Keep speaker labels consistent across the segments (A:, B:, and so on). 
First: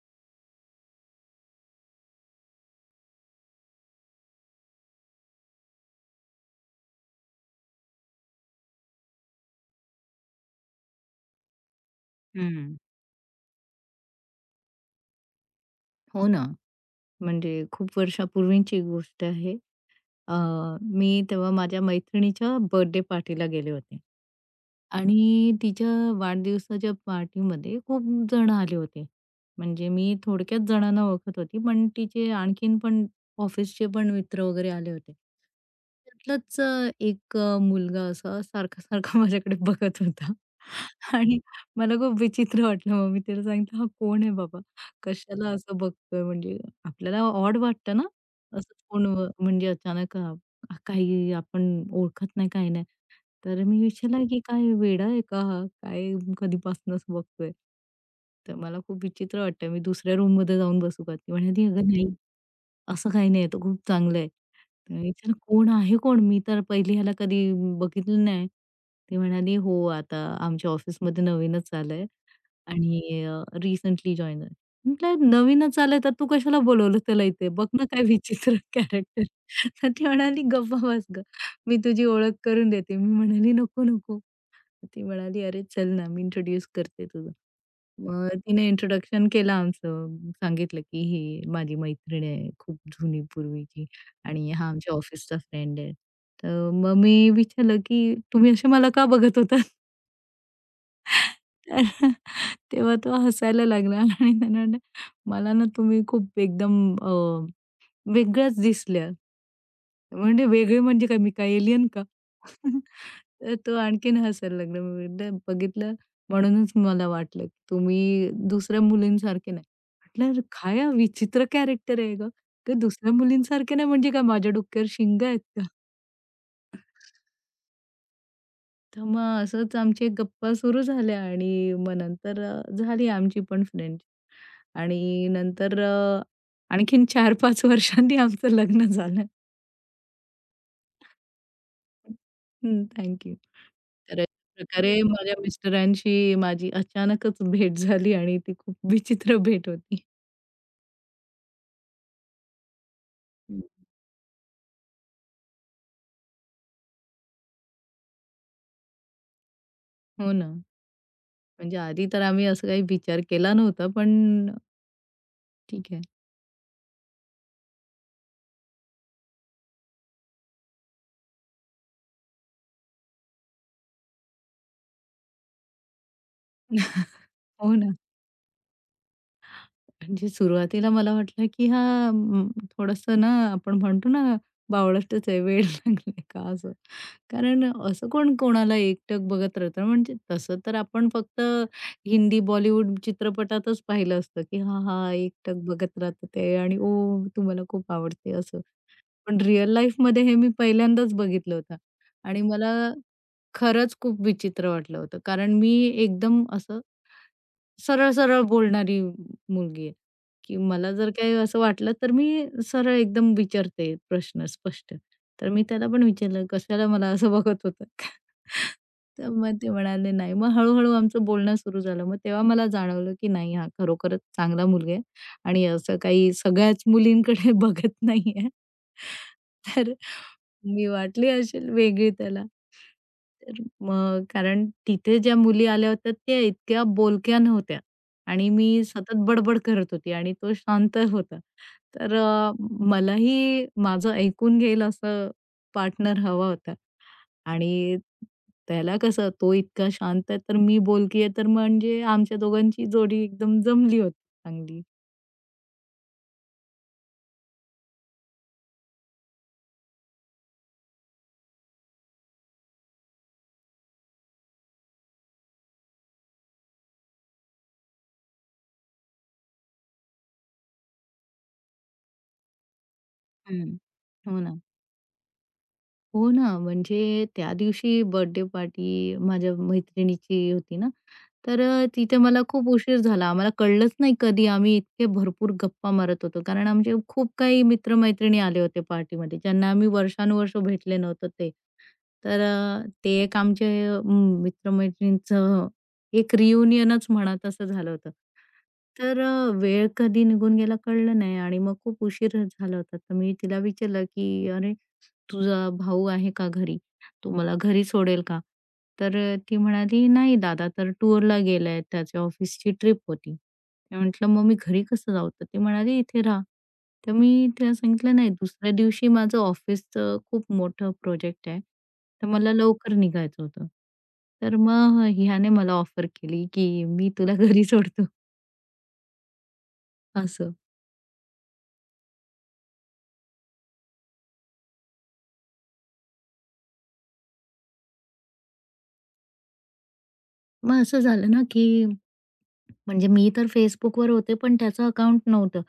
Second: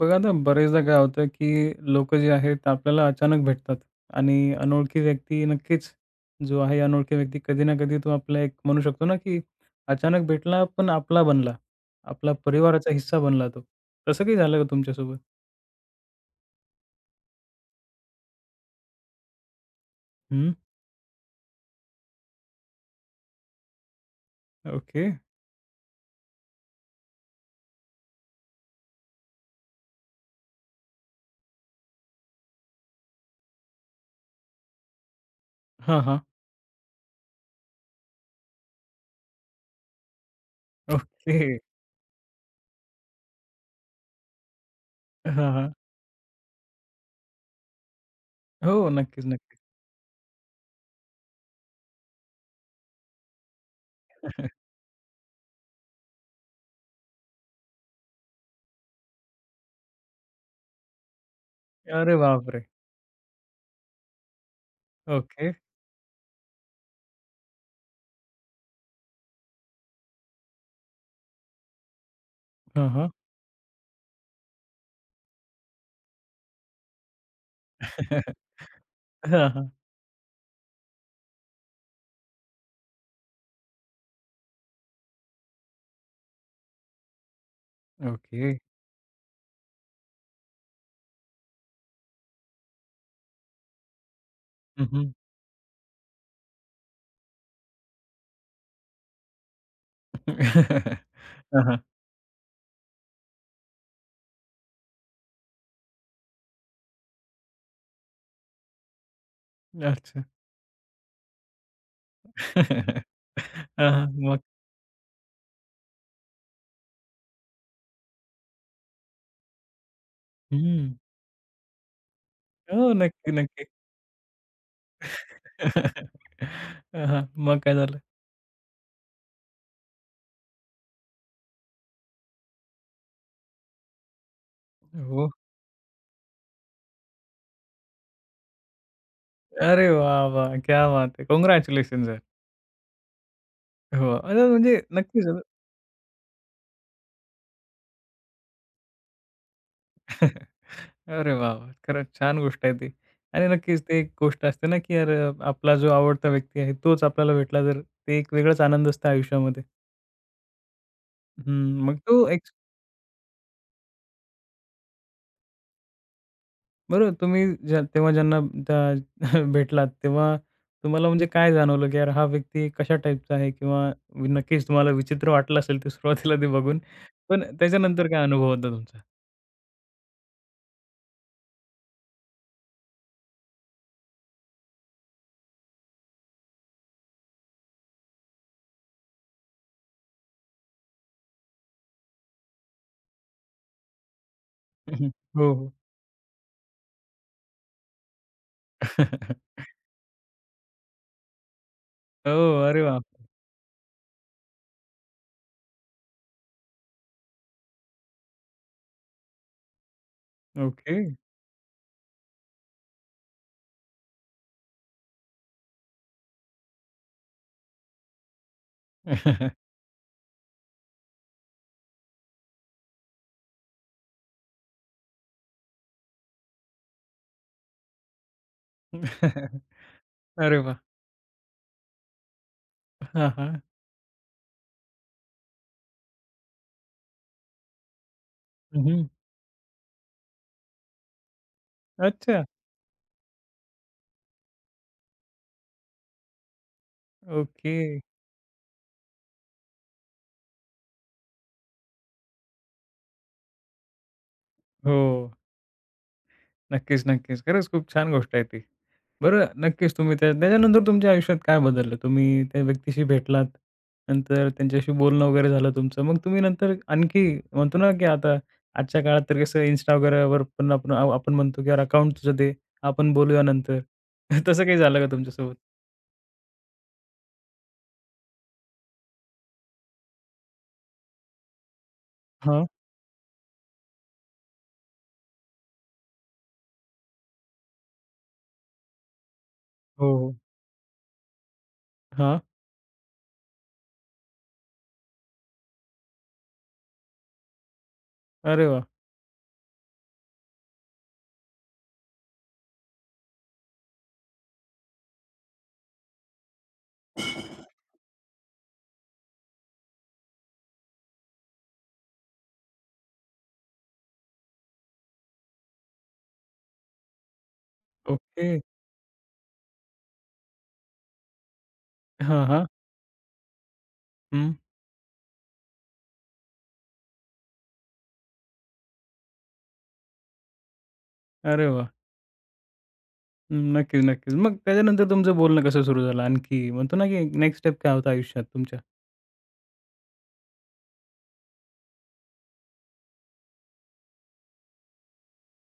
A: बघा ना, बरेचदा काय होतं, की लोकं जे आहेत आपल्याला अचानक भेटतात आणि अनोळखी व्यक्ती नक्कीच जो आहे अनोळखी व्यक्ती कधी ना कधी तो आपला एक म्हणू शकतो ना, की अचानक भेटला पण आपला बनला. आपला
B: हं.
A: परिवाराचा हिस्सा बनला तो. तसं काही झालं का तुमच्यासोबत?
B: हो ना. म्हणजे खूप वर्षापूर्वीची गोष्ट आहे. अ,
A: हं,
B: मी तेव्हा माझ्या मैत्रिणीच्या बर्थडे पार्टीला गेले होते.
A: ओके.
B: आणि तिच्या वाढदिवसाच्या पार्टीमध्ये खूप जण आले होते. म्हणजे मी थोडक्यात जणांना ओळखत होती, पण तिचे आणखीन पण ऑफिसचे पण मित्र वगैरे आले होते.
A: हां, हां.
B: त्यातलाच एक मुलगा असा सारखा-सारखा माझ्याकडे बघत होता. आणि
A: ओके.
B: मला खूप विचित्र वाटलं. मग मी त्याला सांगितलं, "हा कोण आहे बाबा? कशाला
A: हां, हां.
B: असं बघतोय?" म्हणजे आपल्याला ऑड वाटतं ना.
A: हो,
B: असं
A: नक्कीच,
B: फोनवर
A: नक्कीच.
B: म्हणजे अचानक काही आपण ओळखत नाही, काही नाही. तर मी विचारलं, की "काय वेडा आहे का हा? काय कधीपासूनच बघतोय?" तर मला खूप विचित्र वाटतंय. मी दुसऱ्या रूममध्ये जाऊन बसू का? ती म्हणाली, "अगं नाही,
A: अरे बापरे!
B: असं काही नाही. तो खूप चांगला आहे." तर मी विचारलं,
A: ओके.
B: "कोण आहे कोण? मी तर पहिली ह्याला कधी बघितलं नाही." ती म्हणाली, "हो, आता आमच्या ऑफिसमध्ये नवीनच आलाय."
A: हां, हां.
B: आणि रिसेंटली जॉइन झाली. म्हटलं, "नवीनच आलंय तर तू कशाला बोलवलं त्याला इथे? बघ ना काय विचित्र कॅरेक्टर."
A: हां, हां.
B: तर ती म्हणाली, "गप्प बस गं, मी तुझी ओळख करून देते." मी म्हणाली, "नको, नको." ती म्हणाली, "अरे चल ना, मी इंट्रोड्यूस करते तुला." मग
A: ओके.
B: तिने इंट्रोडक्शन केलं आमचं. सांगितलं की ही माझी मैत्रीण आहे, खूप जुनी पूर्वीची आणि हा
A: हं,
B: आमच्या
A: हं.
B: ऑफिसचा फ्रेंड आहे. तर मग मी विचारलं, की "तुम्ही असे मला का बघत होता?"
A: हां, हां.
B: तर तेव्हा तो हसायला लागला आणि त्याने म्हटलं, "मला ना तुम्ही खूप एकदम अ, वेगळ्याच दिसल्या."
A: अच्छा.
B: म्हणजे वेगळे म्हणजे काय, मी काय एलियन का? तर तो
A: हां, हां.
B: आणखीन
A: मग?
B: हसायला लागला. मी म्हटलं, "बघितलं म्हणूनच मला वाटलं की तुम्ही दुसऱ्या मुलींसारखे नाही." म्हटलं, "अरे "काय
A: हं.
B: हा विचित्र कॅरेक्टर आहे गं! ते
A: हो,
B: दुसऱ्या
A: नक्की, नक्की.
B: मुलींसारखे नाही म्हणजे काय माझ्या डोक्यावर शिंगा आहेत का?"
A: हां, हां. मग काय झालं?
B: तर मग असंच आमची गप्पा सुरू झाल्या आणि मग नंतर झाली आमची पण फ्रेंड आणि
A: हो.
B: नंतर आणखीन 4-5 वर्षांनी आमचं लग्न झालं.
A: अरे वाह, वाह! क्या बात है! काँग्रॅच्युलेशन्स यार.
B: हं, थँक यू.
A: हो,
B: तर अशा
A: अरे म्हणजे
B: प्रकारे
A: नक्कीच.
B: माझ्या मिस्टरांशी माझी अचानकच भेट झाली आणि ती खूप विचित्र भेट होती.
A: अरे वाह, वाह! खरंच छान गोष्ट आहे ती. आणि नक्कीच ते एक गोष्ट असते ना, की अरे आपला जो आवडता व्यक्ती आहे तोच आपल्याला भेटला तर ते एक वेगळाच आनंद असतो आयुष्यामध्ये.
B: हो ना. म्हणजे
A: हं, मग
B: आधी
A: तो
B: तर आम्ही
A: एक
B: असं काही विचार केला नव्हता, पण ठीक आहे.
A: बरोबर तुम्ही ज्या तेव्हा ज्यांना त्या भेटलात तेव्हा तुम्हाला म्हणजे काय जाणवलं, की यार हा व्यक्ती कशा टाईपचा आहे? किंवा नक्कीच तुम्हाला विचित्र वाटलं असेल ते सुरुवातीला ते बघून. पण
B: हो ना.
A: त्याच्यानंतर काय अनुभव होता तुमचा?
B: म्हणजे सुरुवातीला मला वाटलं की हा अं, थोडंसं ना आपण म्हणतो ना बावळटच आहे, वेड लागलंय का असं. कारण असं कोण कोणाला एकटक बघत राहतं. म्हणजे तसं तर आपण फक्त हिंदी, बॉलिवूड चित्रपटातच पाहिलं असतं की हा हां,
A: हो,
B: एकटक
A: हो.
B: बघत राहतं ते आणि ओ तुम्हाला खूप आवडते असं. पण रिअल लाईफमध्ये हे मी पहिल्यांदाच बघितलं होतं आणि
A: ओह!
B: मला
A: अरे वाह!
B: खरंच खूप विचित्र वाटलं होतं. कारण मी एकदम असं सरळ-सरळ बोलणारी मुलगी आहे, की मला
A: ओके.
B: जर काही असं वाटलं, तर मी सरळ एकदम विचारते प्रश्न स्पष्ट. तर मी त्याला पण विचारलं, "कशाला मला असं बघत होतात तर मग ते म्हणाले, "नाही." मग हळू आमचं बोलणं सुरू झालं. मग तेव्हा मला जाणवलं, की नाही हा खरोखरच चांगला मुलगा आहे. आणि असं काही सगळ्याच मुलींकडे बघत नाहीये. तर
A: अरे वाह!
B: मी वाटली असेल वेगळी त्याला.
A: हां,
B: तर
A: हां.
B: मग कारण तिथे ज्या मुली आल्या होत्या त्या इतक्या बोलक्या नव्हत्या आणि मी
A: हं, हं.
B: सतत बडबड करत होती आणि तो शांत होता. तर
A: अच्छा.
B: मलाही माझं ऐकून घेईल असं पार्टनर हवा होता
A: ओके.
B: आणि त्याला कसं तो इतका शांत आहे, तर मी बोलकी आहे, तर म्हणजे आमच्या दोघांची जोडी एकदम जमली होती चांगली.
A: हो. नक्कीच, नक्कीच. खरंच खूप छान गोष्ट आहे ती. बरं, नक्कीच तुम्ही त्या त्याच्यानंतर तुमच्या आयुष्यात काय बदललं? तुम्ही त्या व्यक्तीशी भेटलात, नंतर त्यांच्याशी बोलणं वगैरे झालं तुमचं. मग तुम्ही नंतर आणखी म्हणतो ना, की आता आजच्या काळात तर कसं Insta वगैरेवर पण आपण आपण म्हणतो, की "यार अकाउंट तुझं दे, आपण बोलूया
B: हं.
A: नंतर."
B: हो ना.
A: तसं काही झालं का तुमच्यासोबत?
B: हो ना. म्हणजे त्या दिवशी बर्थडे पार्टी माझ्या मैत्रिणीची होती ना, तर तिथे मला
A: हां.
B: खूप उशीर झाला. आम्हाला कळलंच नाही कधी. आम्ही इतके भरपूर गप्पा मारत होतो. कारण आमचे खूप काही मित्र-मैत्रिणी आले होते पार्टीमध्ये, ज्यांना आम्ही
A: हो, हो.
B: वर्षानुवर्ष भेटले नव्हतो ते.
A: हां.
B: तर ते एक आमचे मित्र एक रियुनियनच म्हणा तसं झालं होतं.
A: अरे वाह!
B: तर वेळ कधी निघून गेला कळलं नाही आणि मग खूप उशीर झाला होता. तर मी तिला विचारलं, की "अरे तुझा भाऊ आहे का घरी? तो मला घरी सोडेल का? तर ती म्हणाली, "नाही दादा तर टूरला गेलाय, त्याच्या ऑफिसची ट्रिप होती." मी म्हटलं, "मग मी घरी कसं जाऊ?" तर ती म्हणाली, "इथे राहा." तर मी तिला सांगितलं, "नाही
A: ओके.
B: दुसऱ्या दिवशी माझं ऑफिसचं खूप मोठं प्रोजेक्ट आहे, तर
A: हां,
B: मला
A: हां.
B: लवकर निघायचं होतं."
A: हं.
B: तर मग ह्याने मला ऑफर केली, की "मी तुला घरी सोडतो." असं.
A: अरे वाह! हं, नक्कीच, नक्कीच. मग त्याच्यानंतर तुमचं बोलणं कसं सुरू झालं? आणखी म्हणतो ना, की नेक्स्ट स्टेप काय होता आयुष्यात तुमच्या?
B: मग असं झालं ना, की म्हणजे मी तर Facebookवर होते, पण त्याचं अकाउंट नव्हतं.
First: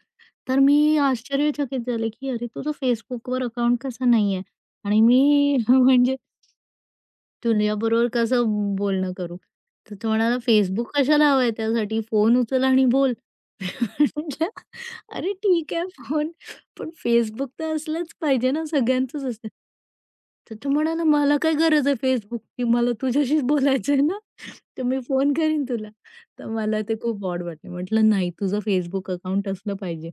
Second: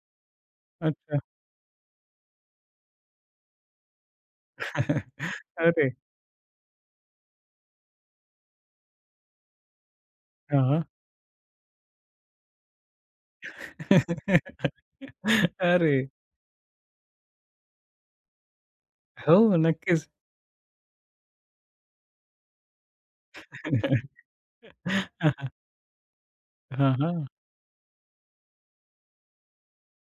B: तर मी
A: अच्छा.
B: आश्चर्यचकित झाले, की "अरे, तुझं Facebookवर अकाउंट कसं नाहीये?" आणि मी
A: अरे!
B: म्हणजे तुझ्याबरोबर कसं बोलणं करू? तर तो म्हणाला,
A: हां,
B: "Facebook कशाला हवाय त्यासाठी? फोन उचल आणि बोल." म्हटलं, "अरे, ठीक आहे
A: अरे!
B: फोन, पण Facebook तर असलंच पाहिजे ना, सगळ्यांचंच
A: हो,
B: असतं."
A: नक्कीच.
B: तर तो म्हणाला, "मला काय गरज आहे Facebookची? मला तुझ्याशीच बोलायचंय ना, तर मी
A: हां,
B: फोन
A: हां.
B: करीन तुला." तर मला
A: हां,
B: ते
A: हां.
B: खूप ऑड वाटलं. म्हटलं, "नाही, तुझं Facebook अकाउंट असलं पाहिजे."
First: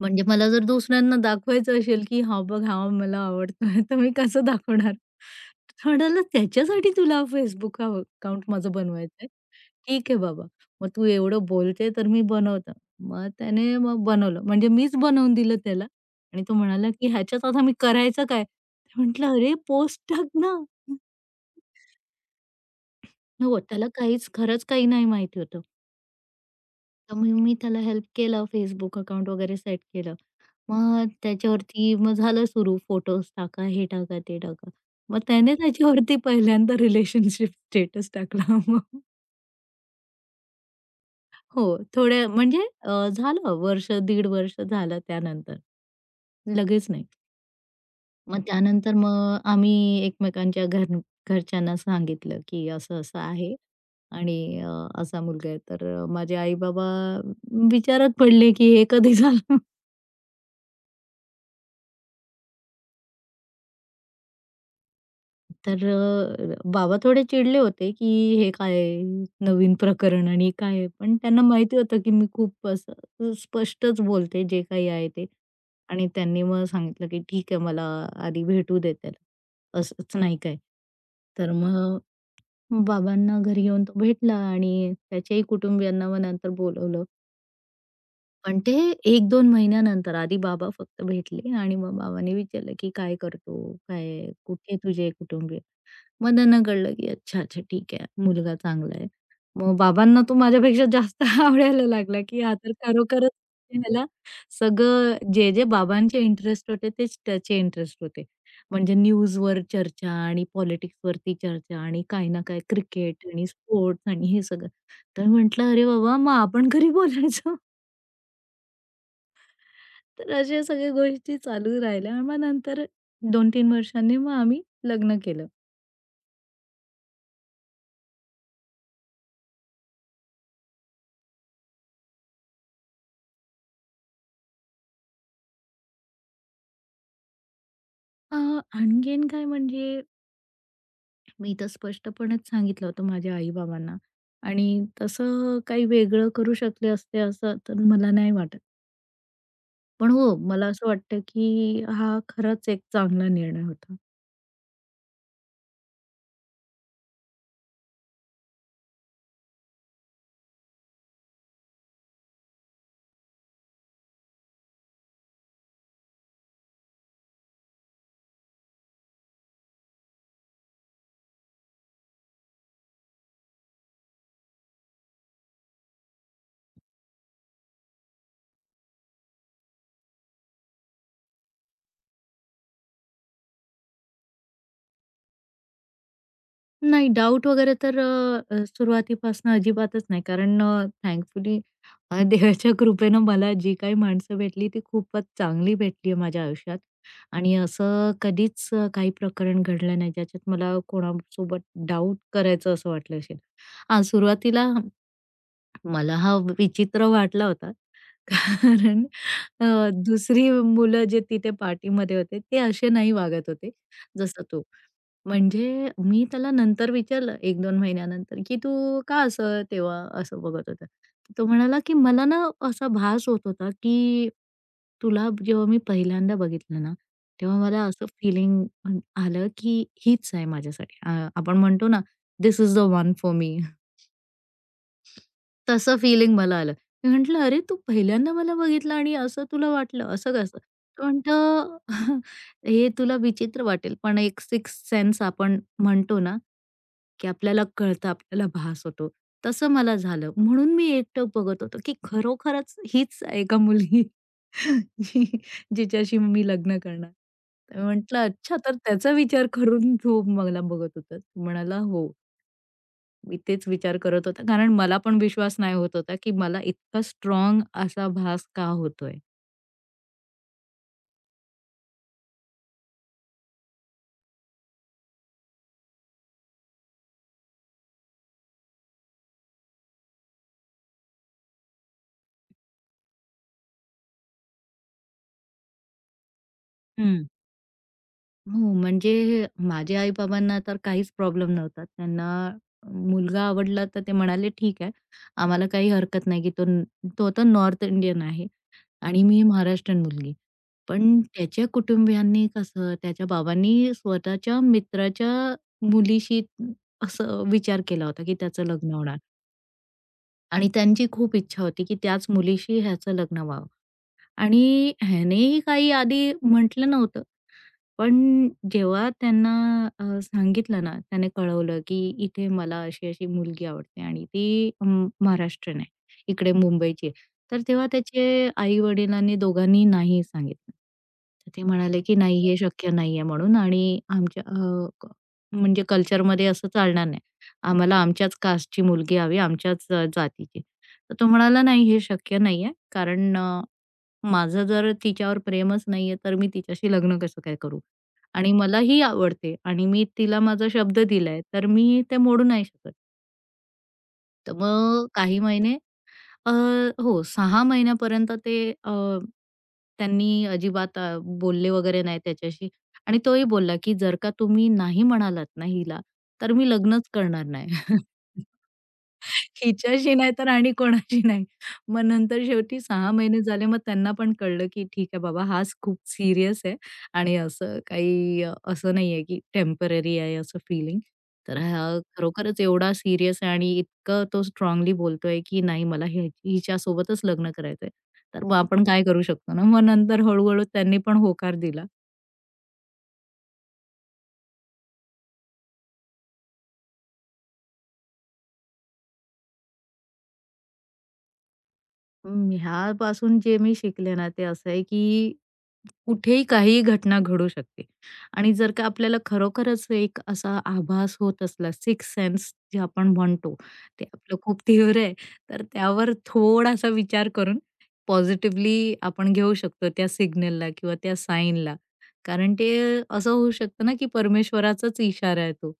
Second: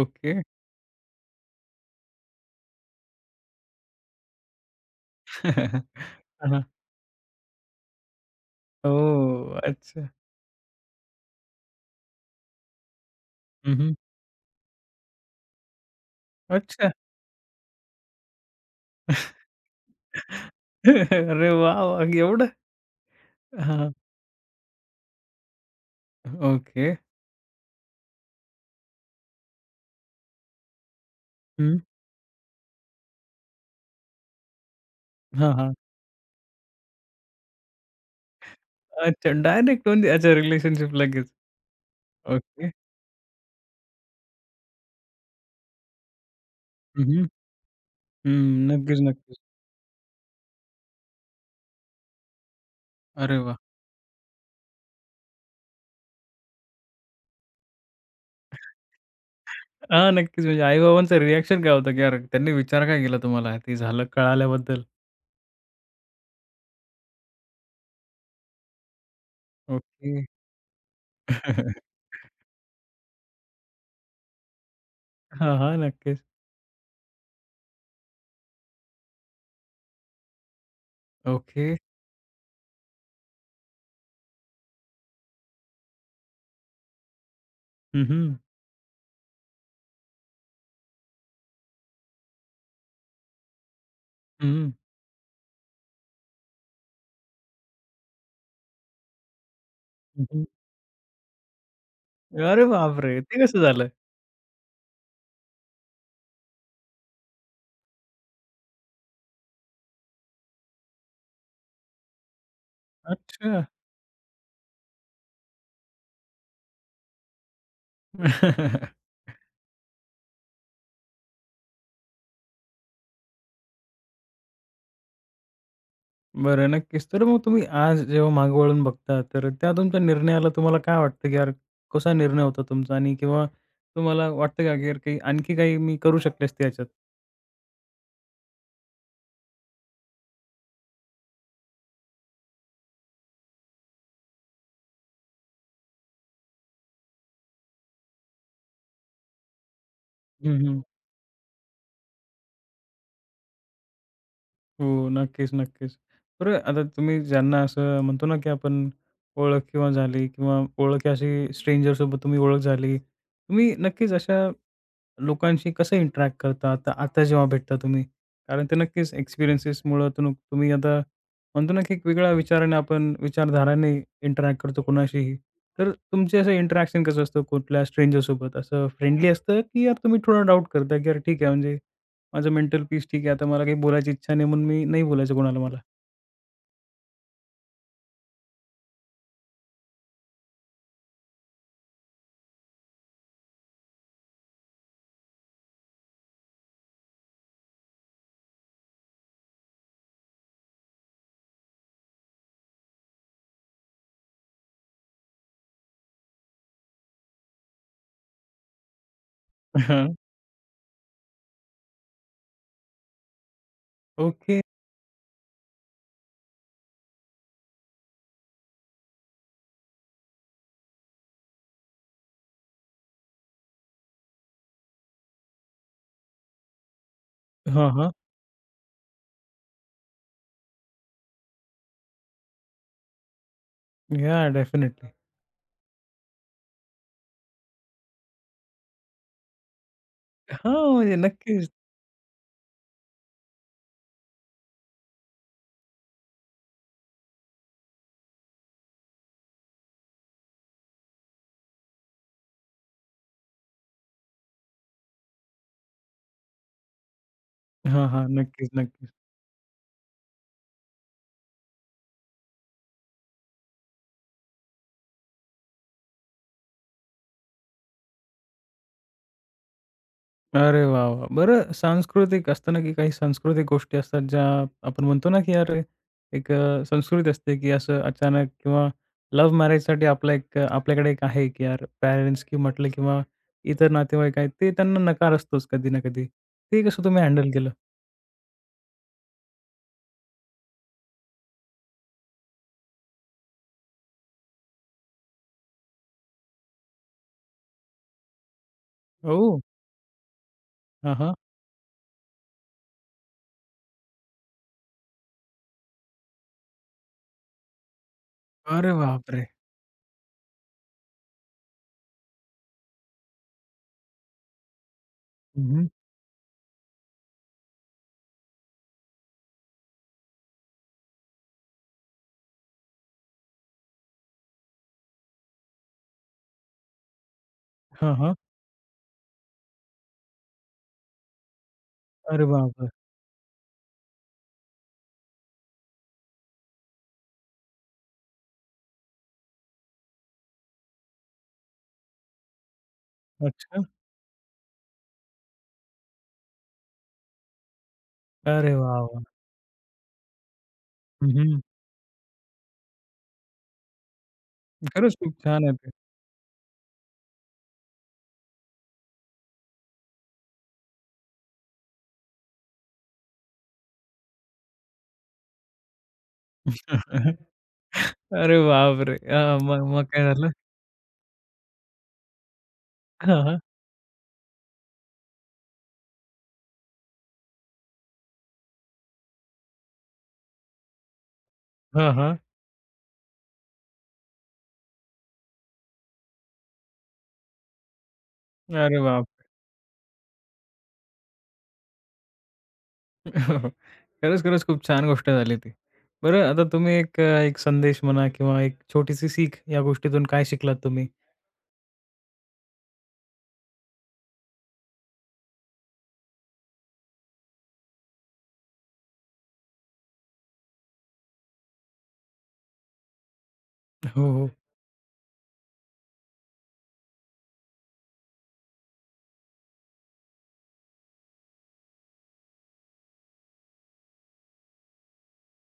B: म्हणजे
A: ओके.
B: मला जर दुसऱ्यांना दाखवायचं असेल, की हा बघ हा मला आवडतोय, तर मी कसं दाखवणार? म्हणाला,
A: हां, हां.
B: "त्याच्यासाठी तुला Facebook अकाउंट माझं बनवायचंय?
A: ओह! अच्छा.
B: ठीक आहे बाबा, मग तू एवढं बोलते तर मी बनवतो." मग त्याने
A: हं,
B: मग बनवलं. म्हणजे मीच बनवून दिलं त्याला आणि तो म्हणाला,
A: अच्छा.
B: की "ह्याच्यात आता मी करायचं काय?" म्हटलं, "अरे पोस्ट टाक ना."
A: अरे वाह! वाह! एवढं?
B: हो, त्याला
A: हां,
B: काहीच खरंच काही नाही माहिती होतं.
A: ओके.
B: तर मग मी त्याला हेल्प केलं, Facebook अकाउंट वगैरे सेट केलं. मग
A: हं.
B: त्याच्यावरती मग झालं सुरू फोटोज टाका, हे टाका, ते टाका. मग
A: हां,
B: त्याने
A: हां.
B: त्याच्यावरती पहिल्यांदा रिलेशनशिप स्टेटस टाकला मग.
A: अच्छा डायरेक्ट म्हणजे अच्छा रिलेशनशिप लगेच.
B: हो, थोड्या म्हणजे
A: ओके.
B: झालं वर्ष, दीड वर्ष झालं त्यानंतर. लगेच
A: हं,
B: नाही.
A: हं.
B: मग त्यानंतर
A: नक्कीच, नक्कीच.
B: मग आम्ही एकमेकांच्या घर घरच्यांना सांगितलं, की असं-असं
A: अरे
B: आहे
A: वाह!
B: आणि असा मुलगा आहे. तर माझे आई-बाबा विचारात पडले, की हे कधी झालं?
A: हां, नक्कीच. म्हणजे आई-बाबांचं रिएक्शन काय होतं, की यार त्यांनी विचार काय केला तुम्हाला? ते झालं कळाल्याबद्दल?
B: तर बाबा थोडे चिडले होते, की हे काय नवीन
A: ओके.
B: प्रकरण आणि काय पण त्यांना माहिती होतं, की मी खूप असं स्पष्टच बोलते जे काही आहे ते.
A: हां, हां.
B: आणि
A: नक्कीच.
B: त्यांनी मग सांगितलं, की "ठीक आहे, मला आधी भेटू दे त्याला, असंच नाही काय." तर
A: ओके.
B: मग बाबांना घरी येऊन तो भेटला आणि त्याच्याही कुटुंबियांना मग नंतर बोलवलं.
A: हं, हं.
B: पण ते 1-2 महिन्यानंतर. आधी बाबा फक्त भेटले आणि मग बाबांनी विचारलं, की "काय करतो? काय
A: हं.
B: कुठे तुझे कुटुंबीय?" मग त्यांना कळलं, की अच्छा, अच्छा ठीक आहे. मुलगा चांगला आहे. मग बाबांना
A: हं,
B: तो
A: हं.
B: माझ्यापेक्षा जास्त आवडायला लागला, की हा
A: अरे
B: तर
A: बापरे!
B: खरोखरच
A: ते कसं झालं?
B: ह्याला सगळं जे बाबांचे इंटरेस्ट होते तेच त्याचे इंटरेस्ट होते. म्हणजे न्यूजवर चर्चा आणि पॉलिटिक्सवरती चर्चा आणि काही ना काही क्रिकेट आणि
A: अच्छा.
B: स्पोर्ट्स आणि हे सगळं. तर म्हटलं, "अरे बाबा, मग आपण घरी बोलायचो." तर अशा सगळ्या गोष्टी चालू राहिल्या. आणि मग नंतर 2-3 वर्षांनी मग आम्ही लग्न केलं.
A: बरं, नक्कीच. तर मग तुम्ही आज जेव्हा मागे वळून बघता, तर त्या तुमच्या निर्णयाला तुम्हाला काय वाटतं, की यार कसा निर्णय होता तुमचा? आणि किंवा तुम्हाला वाटतं का, की यार काही आणखी काही मी करू शकले असते याच्यात?
B: अ, आणखीन काय म्हणजे मी तर स्पष्टपणेच सांगितलं होतं माझ्या आई-बाबांना आणि तसं काही वेगळं करू शकले असते असं तर मला नाही वाटत. पण हो,
A: हं,
B: मला
A: हं.
B: असं वाटतं की हा खरंच एक चांगला निर्णय होता.
A: हो, नक्कीच, नक्कीच. बरं, आता तुम्ही ज्यांना असं म्हणतो ना, की आपण ओळख किंवा झाली किंवा ओळख अशी स्ट्रेंजरसोबत तुम्ही ओळख झाली. तुम्ही नक्कीच अशा लोकांशी कसं इंटरॅक्ट करता आता आता जेव्हा भेटता तुम्ही? कारण ते नक्कीच एक्सपिरियन्सेसमुळं तुम्ही आता म्हणतो ना, की एक वेगळ्या विचाराने आपण विचारधाराने इंटरॅक्ट करतो कोणाशीही. तर तुमचे असं इंटरॅक्शन कसं असतं कुठल्या स्ट्रेंजरसोबत? असं फ्रेंडली असतं, की यार तुम्ही थोडं डाउट करता, की यार ठीक आहे म्हणजे माझं मेंटल पीस ठीक आहे. आता मला काही बोलायची इच्छा नाही म्हणून मी नाही बोलायचं कोणाला मला.
B: नाही डाऊट वगैरे तर अ, अ, सुरुवातीपासून अजिबातच नाही. कारण थँकफुली अ, देवाच्या कृपेनं मला जी काही माणसं भेटली ती खूपच चांगली भेटली आहे माझ्या आयुष्यात आणि असं कधीच काही प्रकरण घडलं नाही ज्याच्यात मला कोणासोबत डाऊट करायचं असं वाटलं असेल. हां, सुरुवातीला मला हा विचित्र वाटला होता. कारण
A: हां.
B: दुसरी मुलं जे तिथे पार्टीमध्ये होते, ते असे नाही वागत होते, जसा
A: ओके.
B: तो. म्हणजे मी त्याला नंतर विचारलं 1-2 महिन्यानंतर, की "तू का असं तेव्हा असं बघत होता?" तो म्हणाला, की "मला ना असा भास होत होता, की तुला जेव्हा मी पहिल्यांदा बघितलं ना, तेव्हा मला
A: हां,
B: असं
A: हां.
B: फीलिंग आलं, की हीच आहे माझ्यासाठी." आपण म्हणतो ना, "this is the one for me."
A: Yeah definitely.
B: तसं फीलिंग मला आलं. मी म्हटलं, "अरे, तू पहिल्यांदा मला बघितलं आणि असं तुला वाटलं, असं कसं?"
A: हां,
B: तो
A: म्हणजे नक्कीच.
B: म्हणतो, "हे तुला विचित्र वाटेल, पण एक सिक्स्थ सेन्स आपण म्हणतो ना, की आपल्याला कळतं, आपल्याला भास होतो, तसं मला झालं. म्हणून मी एकटक बघत होतो, की खरोखरच हीच आहे का मुलगी जी जिच्याशी मी लग्न करणार?"
A: हां,
B: म्हटलं,
A: हां.
B: "अच्छा,
A: नक्कीच,
B: तर
A: नक्कीच.
B: त्याचा विचार करून तू मला बघत होतास?" म्हणाला, "हो." मी तेच विचार करत होता, कारण मला पण विश्वास नाही होत होता, की मला इतका स्ट्रॉंग असा भास का होतोय?
A: अरे वाह, वाह! बरं सांस्कृतिक असताना की काही सांस्कृतिक गोष्टी असतात ज्या आपण म्हणतो ना, की अरे एक संस्कृती असते, की असं अचानक किंवा लव्ह मॅरेजसाठी आपला एक आपल्याकडे एक आहे, की यार पॅरेंट्स की म्हटलं किंवा इतर नातेवाईक आहेत, ते त्यांना नकार असतोच कधी ना कधी. ते कसं तुम्ही
B: हं.
A: हँडल केलं?
B: हो, म्हणजे माझ्या आई-बाबांना तर काहीच प्रॉब्लेम नव्हता. त्यांना मुलगा आवडला तर ते म्हणाले, "ठीक आहे, आम्हाला काही हरकत नाही, की तो तो तर नॉर्थ इंडियन आहे आणि मी
A: ओह!
B: महाराष्ट्रीयन मुलगी."
A: हां,
B: पण
A: हां.
B: त्याच्या कुटुंबियांनी कसं, त्याच्या बाबांनी स्वतःच्या मित्राच्या मुलीशी असं विचार केला होता, की त्याचं
A: अरे
B: लग्न होणार.
A: बापरे!
B: आणि त्यांची खूप इच्छा होती की त्याच मुलीशी ह्याचं लग्न व्हावं आणि ह्यानेही
A: हं, हं.
B: काही आधी म्हटलं नव्हतं. पण जेव्हा त्यांना सांगितलं ना, त्याने कळवलं, की इथे मला अशी-अशी मुलगी आवडते आणि ती महाराष्ट्रीयन आहे. इकडे मुंबईची आहे. तर तेव्हा
A: हां,
B: त्याचे आई-वडिलांनी दोघांनी नाही सांगितलं. तर ते म्हणाले, की "नाही,
A: अरे
B: हे
A: बापरे!
B: शक्य नाहीये" म्हणून आणि आमच्या अ, क म्हणजे कल्चरमध्ये असं चालणार नाही. आम्हाला आमच्याच कास्टची मुलगी हवी, आमच्याच जातीची. तर तो म्हणाला, "नाही, हे शक्य नाहीये कारण
A: अच्छा.
B: माझं जर तिच्यावर प्रेमच नाहीये, तर मी तिच्याशी लग्न कसं काय करू?" आणि
A: अरे वाह,
B: मलाही
A: वाह!
B: आवडते आणि मी तिला माझा शब्द दिलाय,
A: हं,
B: तर मी ते मोडू नाही शकत. तर मग
A: खरंच खूप
B: काही
A: छान आहे
B: महिने
A: ते.
B: अ, हो 6 महिन्यापर्यंत ते अ, त्यांनी अजिबात बोलले वगैरे नाही त्याच्याशी आणि तोही बोलला, की "जर का तुम्ही नाही म्हणालात ना हिला, तर मी लग्नच करणार नाही."
A: अरे बापरे! मग मग
B: हिच्याशी
A: काय
B: नाही तर
A: झालं?
B: आणि कोणाशी नाही. मग नंतर शेवटी 6
A: हां,
B: महिने
A: हां.
B: झाले मग त्यांना पण कळलं, की ठीक आहे बाबा हाच खूप सीरियस आहे आणि असं काही असं नाहीये, की टेम्पररी आहे असं फीलिंग. तर हा
A: हां, हां.
B: खरोखरच एवढा सीरियस आहे आणि इतकं तो स्ट्रॉंगली बोलतोय, की नाही मला हिच्यासोबतच लग्न करायचंय. तर मग आपण
A: अरे
B: काय करू
A: बाप!
B: शकतो ना. मग नंतर हळू त्यांनी पण होकार दिला.
A: खरंच, खरंच खूप छान गोष्ट झाली ती. बरं आता तुम्ही एक एक संदेश म्हणा किंवा एक छोटीशी सीख या गोष्टीतून काय शिकलात तुम्ही?
B: ह्यापासून जे मी शिकले ना, ते असं आहे की कुठेही काहीही घटना घडू शकते आणि जर का आपल्याला खरोखरच एक असा आभास होत असला, सिक्स्थ सेन्स जे आपण म्हणतो, ते
A: हो,
B: आपलं
A: हो.
B: खूप तीव्र आहे, तर त्यावर थोडासा विचार करून पॉझिटिव्हली आपण घेऊ शकतो त्या सिग्नलला किंवा त्या साइनला. कारण ते असं होऊ शकतं ना, की परमेश्वराचाच इशारा आहे तो.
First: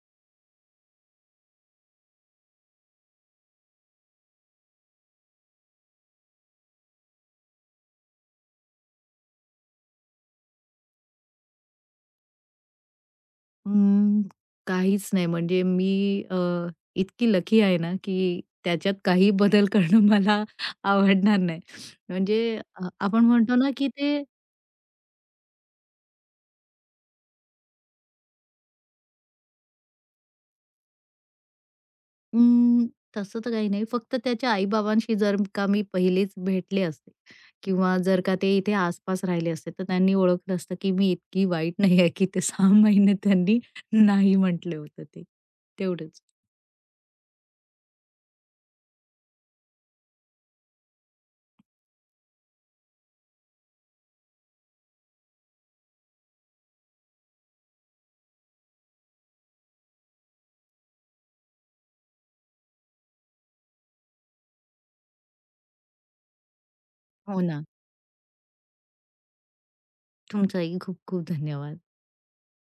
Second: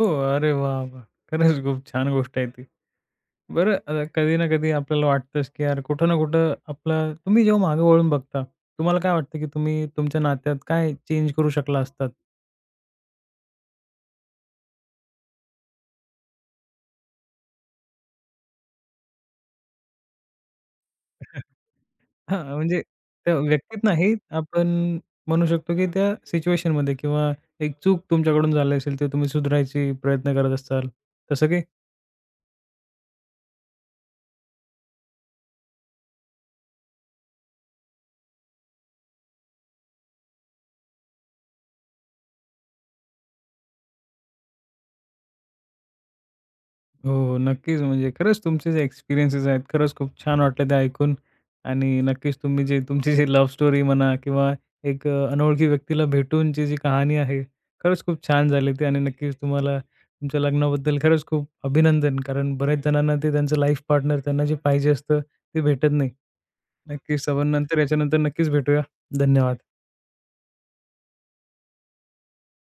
A: हो, अरे वाह, वाह! खरंच खूप छान गोष्ट आहे ती. बरं कधी ना कधी आपल्याला वाटतंच, की यार कुठं ना कुठं आपलं तुम्ही जेव्हा मागे वळून बघता, तुम्हाला काय वाटतं, की तुम्ही तुमच्या नात्यात काय चेंज करू शकला असतात?
B: अं, काहीच नाही म्हणजे मी इतकी लकी आहे ना, की त्याच्यात काही बदल करणं मला आवडणार नाही.
A: हां,
B: म्हणजे
A: म्हणजे
B: आपण
A: त्या
B: म्हणतो ना,
A: व्यक्तीत
B: की
A: नाही,
B: ते
A: आपण म्हणू शकतो की त्या सिच्युएशनमध्ये किंवा एक चूक तुमच्याकडून झाली असेल, तर तुम्ही सुधारायची प्रयत्न करत असाल, तसं काही?
B: अं, तसं तर काही नाही. फक्त त्याच्या आई-बाबांशी जर का मी पहिलेच भेटले असते किंवा जर का ते इथे आसपास राहिले असते, तर त्यांनी ओळखलं असतं, की मी इतकी वाईट नाही आहे, की ते 6 महिने त्यांनी नाही म्हटलं होतं ते. तेवढंच.
A: हो, हो, नक्कीच. म्हणजे खरंच तुमचे जे एक्सपिरियन्सेस आहेत, खरंच खूप छान वाटलं ते ऐकून आणि नक्कीच तुम्ही जे तुमची जी लव्ह स्टोरी म्हणा किंवा एक अनोळखी व्यक्तीला भेटूनची जी कहाणी आहे, खरंच खूप छान झाली ती आणि नक्कीच तुम्हाला तुमच्या लग्नाबद्दल खरंच खूप अभिनंदन. कारण बऱ्याच जणांना ते त्यांचं लाईफ पार्टनर त्यांना जे पाहिजे असतं, ते भेटत नाही. नक्कीच
B: हो
A: आपण
B: ना.
A: नंतर याच्यानंतर नक्कीच भेटूया. धन्यवाद.
B: तुमचाही खूप खूप धन्यवाद.